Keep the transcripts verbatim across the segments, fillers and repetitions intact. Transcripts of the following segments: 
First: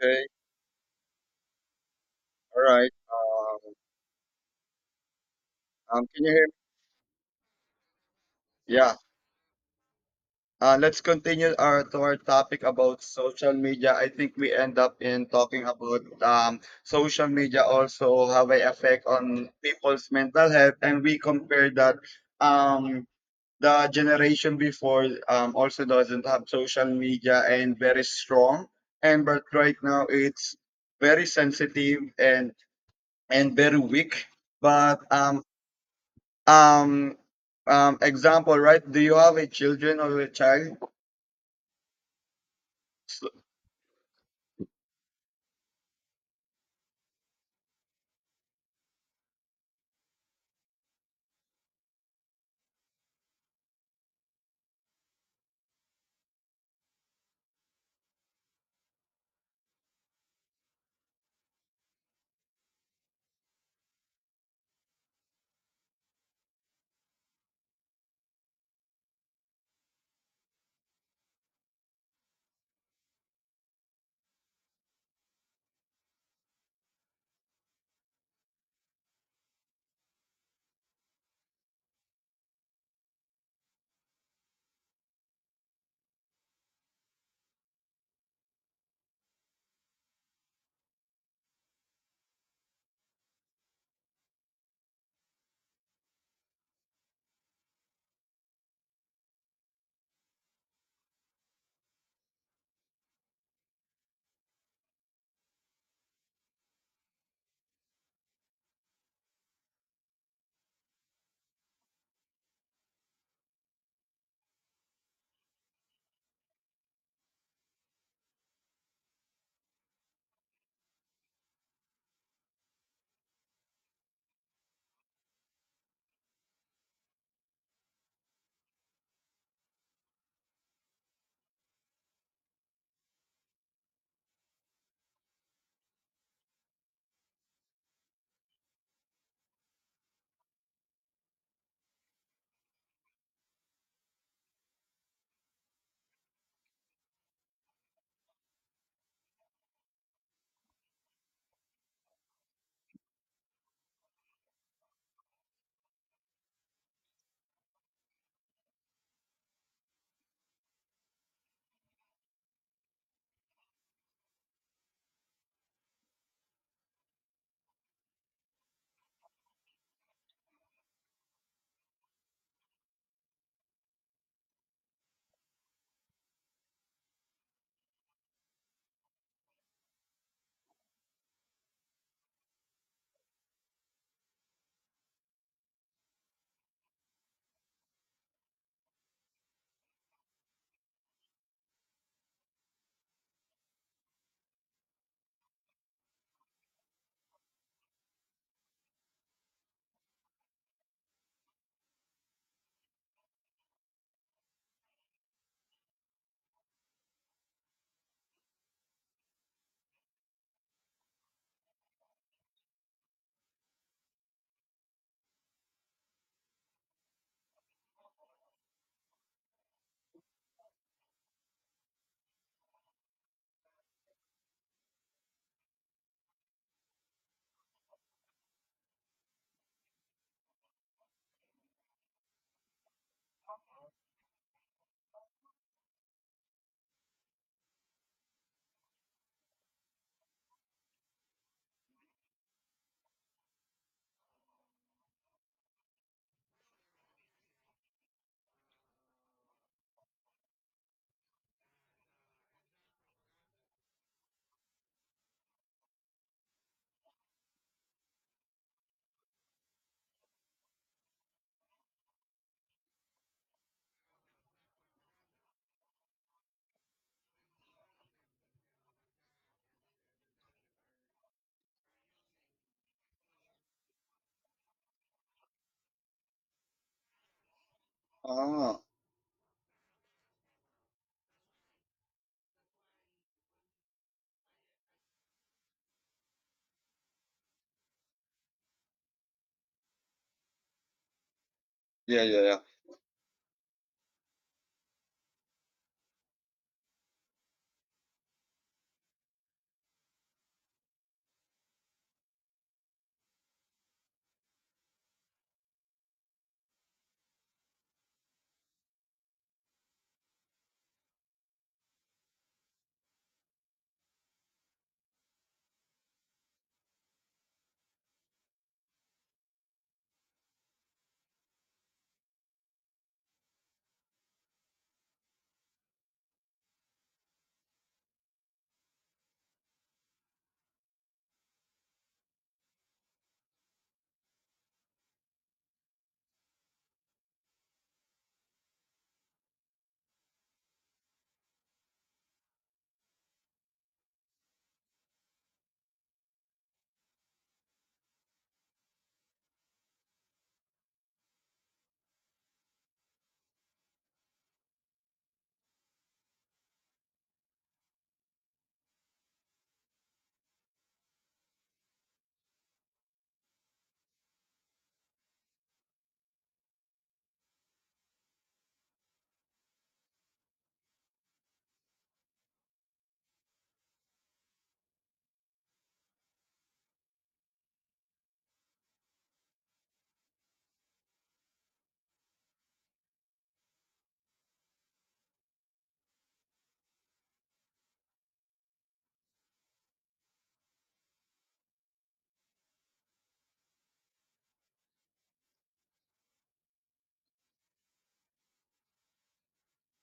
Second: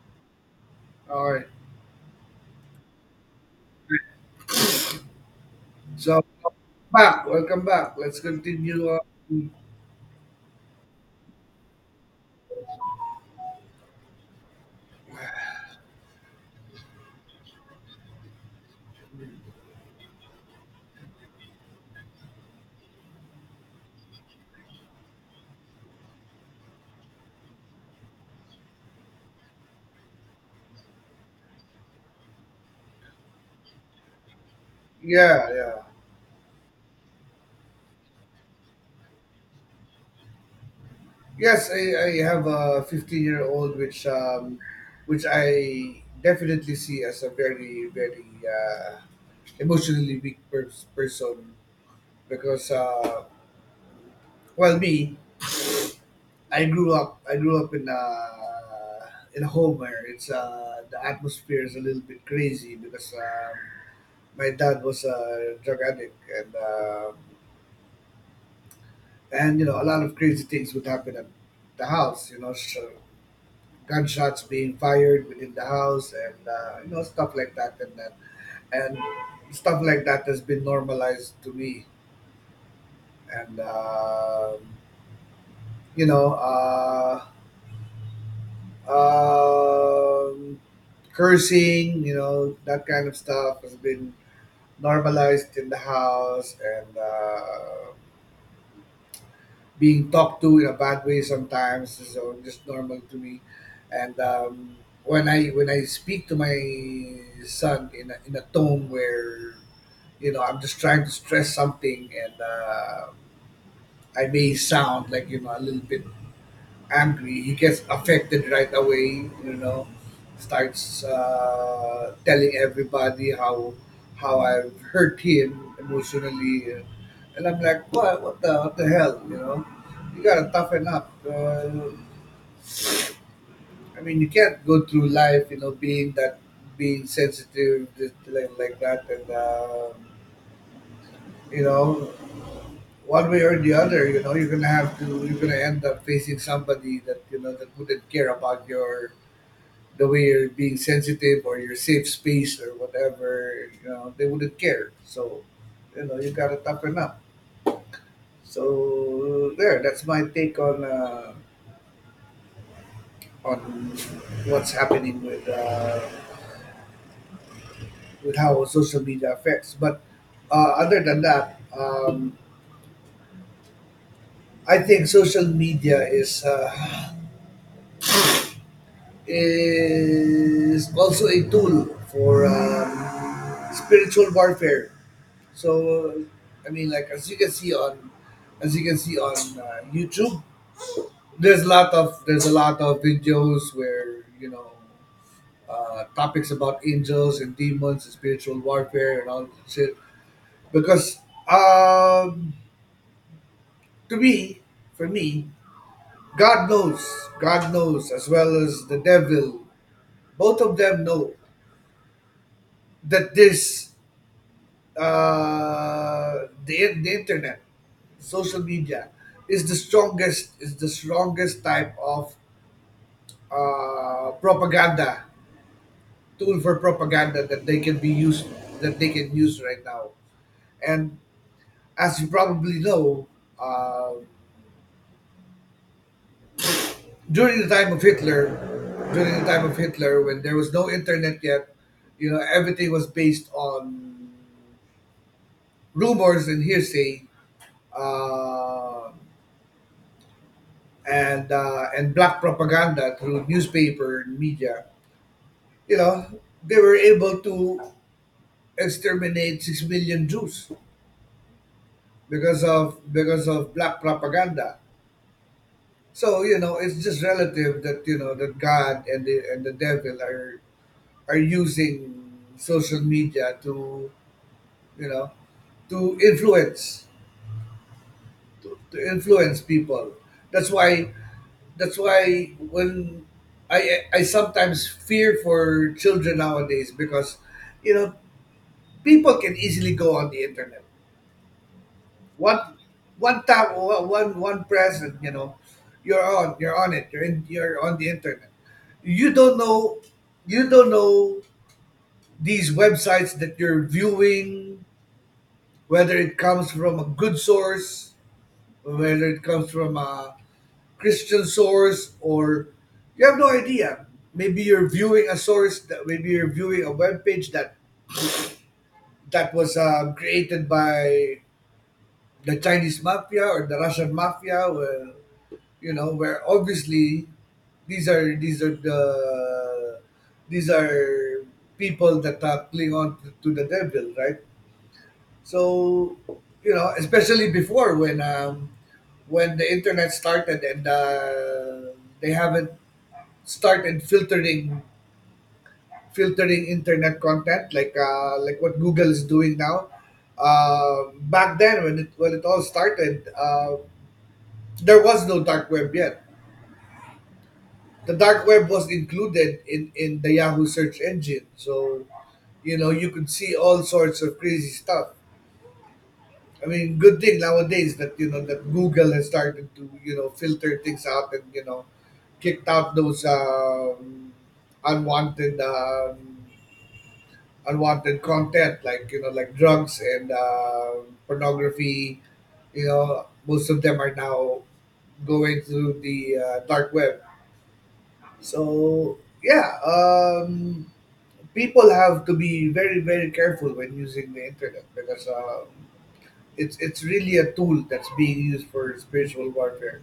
Okay. All right. All right. Um, um, So Can you hear me? Back, welcome back. Let's continue Yeah. on. Uh, let's continue our to our topic about social media. I think we end up in talking about um, social media also have an effect on people's mental health, and we compare that, um, the generation before um, also doesn't have social media and very strong, and but right now it's very sensitive and and very weak. But um, Yeah, yeah. Um, um, example, right? Do you have a children or a child? Yes, I, I have a 15 So- year old, which um, which I definitely see as a very very uh, emotionally weak pers- person because uh, well me, I grew up I grew up in a in a home where it's uh, the atmosphere is a little bit crazy because um, my dad was a drug addict and. um and you know a lot of crazy things would happen at the house, you know, so gunshots being fired within the house and uh, you know, stuff like that, and that and stuff like that has been normalized to me. And um, you know uh, um, cursing, you know, that kind of stuff has been normalized in the house, and uh, being talked to in a bad way sometimes, so just normal to me. And um, when I when I speak to my son in a, in a tone where, you know, I'm just trying to stress something, and uh, I may sound like, you know, a little bit angry, he gets affected right away. You know, starts uh, telling everybody how how I've hurt him emotionally. Uh, and I'm like, what? What the what the hell? You know, you gotta toughen up. Uh, I mean, you can't go through life, you know, being that being sensitive just like like that, and um, you know. One way or the other, you know, you're gonna have to. You're gonna end up facing somebody that, you know, that wouldn't care about your the way you're being sensitive, or your safe space, or whatever. You know, they wouldn't care. So, you know, you gotta toughen up. So there, that's my take on uh, on what's happening with uh, with how social media affects. But uh, other than that, um, I think social media is uh, is also a tool for um, spiritual warfare. So, uh, I mean, like as you can see on, as you can see on uh, YouTube, there's a lot of, there's a lot of videos where, you know, uh, topics about angels and demons and spiritual warfare and all that shit. Because um, to me, for me, God knows, God knows as well as the devil. Both of them know that this uh, the, the internet, social media, is the strongest is the strongest type of uh, propaganda tool for propaganda that they can be used that they can use right now. And as you probably know, uh, during the time of Hitler, during the time of Hitler, when there was no internet yet, you know, everything was based on rumors and hearsay. Uh, and uh, and black propaganda through newspaper and media, you know, they were able to exterminate six million Jews because of, because of black propaganda. So, you know, it's just relative that, you know, that God and the, and the devil are are using social media to, you know, to influence, to, Ah, to influence people. That's why, that's why when I I sometimes fear for children nowadays because, you know, people can easily go on the internet. yeah, yeah, One yeah. one tap one one press, and you know, you're on, you're on it you're in, you're on the internet. You don't know you don't know, these websites that you're viewing, whether it comes from a good source, whether it comes from a Christian source, or you have no idea. Maybe you're viewing a source that maybe you're viewing a web page that that was uh, created by the Chinese mafia or the Russian mafia. Where, you know, where obviously these are these are the these are people that are cling on to, to the devil, right? So, you know, especially before when um, when the internet started and uh, they haven't started filtering filtering internet content like, uh, like what Google is doing now. Uh, back then, when it when it all started, uh, there was no dark web yet. The dark web was included in in the Yahoo search engine, so you know, you could see all sorts of crazy stuff. I mean, good thing nowadays that, you know, that Google has started to, you know, filter things out and, you know, kicked out those um, unwanted um, unwanted content like, you know, like drugs and uh, pornography. You know, most of them are now going through the uh, dark web. So yeah, um, people have to be very very careful when using the internet, because um, it's it's really a tool that's being used for spiritual warfare.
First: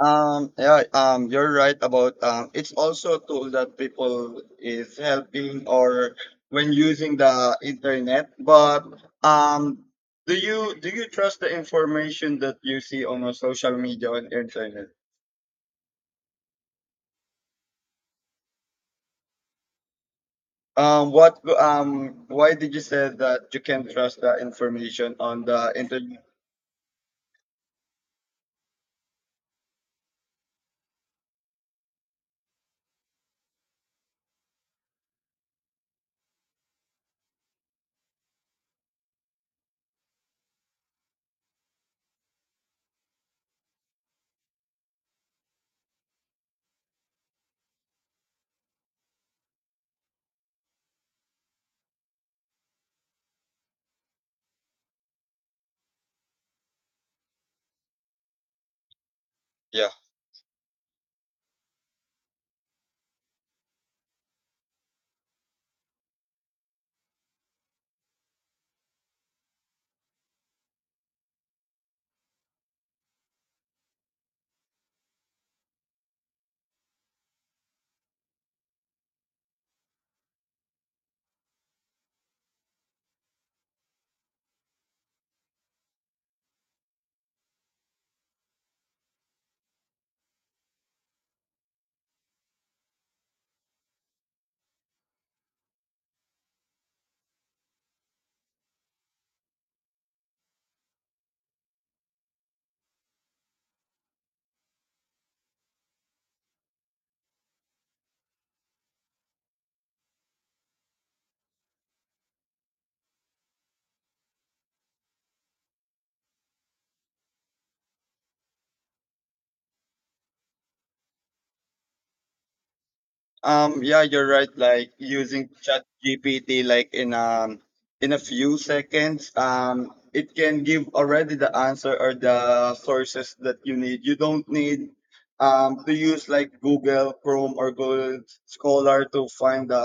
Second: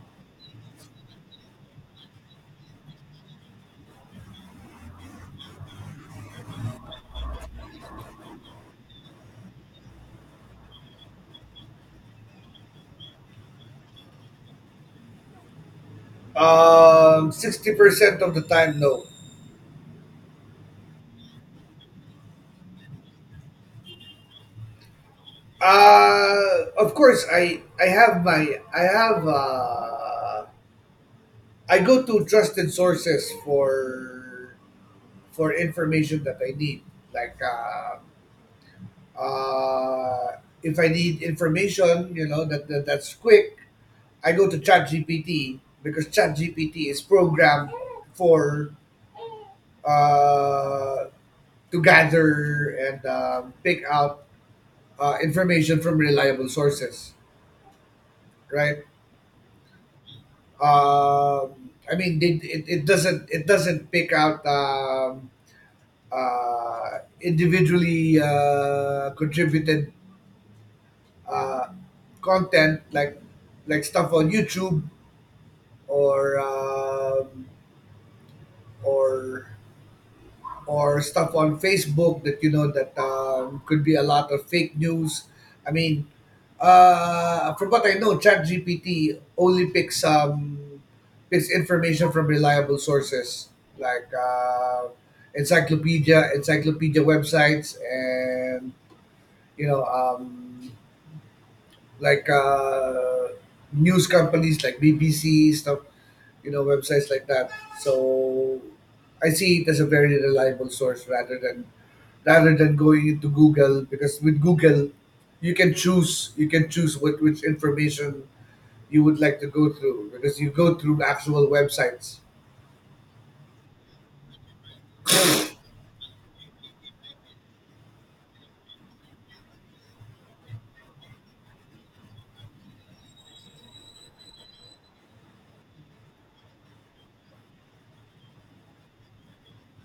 Um, yeah, um, you're right about um, it's also a tool that people is helping or when using the internet. But um, do you do you trust the information that you see on a social media and internet? um, sixty percent of the time, no. Um, what um, why did you say that you can trust the information on the internet? Uh, of course, i i have my, I have, uh, I go to trusted sources for, for information that I need. Like uh, uh, if I need information, you know, that, that that's quick, I go to ChatGPT because ChatGPT is programmed for, uh, to gather and, um, pick out uh, information from reliable sources, right? Yeah. Um, I mean, it, it, it doesn't, it doesn't pick out Um, uh, individually uh, contributed uh, content like like stuff on YouTube or um, or or stuff on Facebook that, you know, that um, could be a lot of fake news. I mean, uh, from what I know, ChatGPT only picks um, picks information from reliable sources, like uh, encyclopedia, encyclopedia websites, and, you know, um, like uh, news companies like B B C stuff, you know, websites like that. So I see it as a very reliable source rather than, rather than going into Google, because with Google, you can choose you can choose what, which information you would like to go through, because you go through actual websites. Um, yeah, you're right. Like using ChatGPT, like in um in a few seconds, um, it can give already the answer or the sources that you need. You don't need um to use like Google Chrome or Google Scholar to find the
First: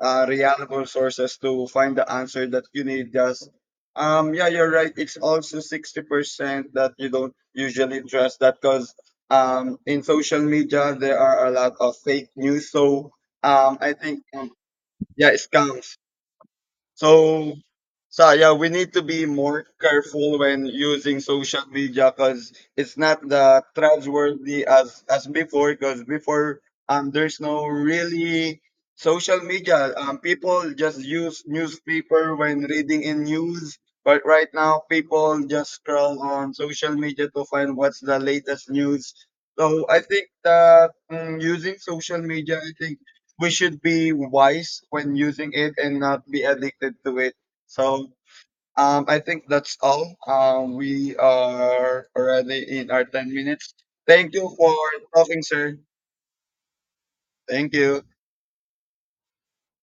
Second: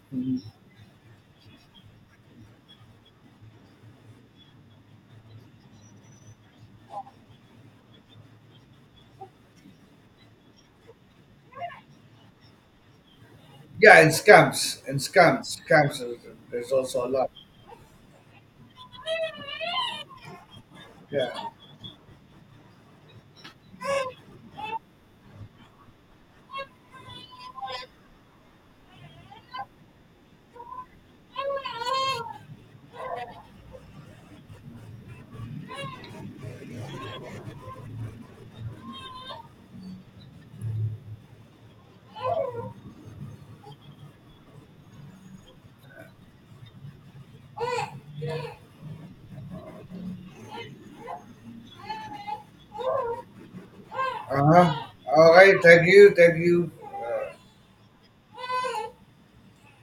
uh, reliable sources to find the answer that you need. Just um, yeah, you're right. It's also sixty percent that you don't usually trust that because um, in social media there are a lot of fake news, so um, I Yeah, and think um, scams, and yeah, scams scams. scams. There's also a lot. So, so yeah, we need to be more careful when using Yeah. social media because it's not that trustworthy as as before. Because before, um, there's no really social media. Um, people just use newspaper when reading in news. But right now, people just scroll on social media to find what's the latest news. So I think that mm using social media, I think we should be wise when using it and not be addicted to it. So um, I think that's all. Um, we are already in our ten minutes. Thank Uh you huh. for All talking, right. sir. Thank you. Thank you. Uh, Thank you.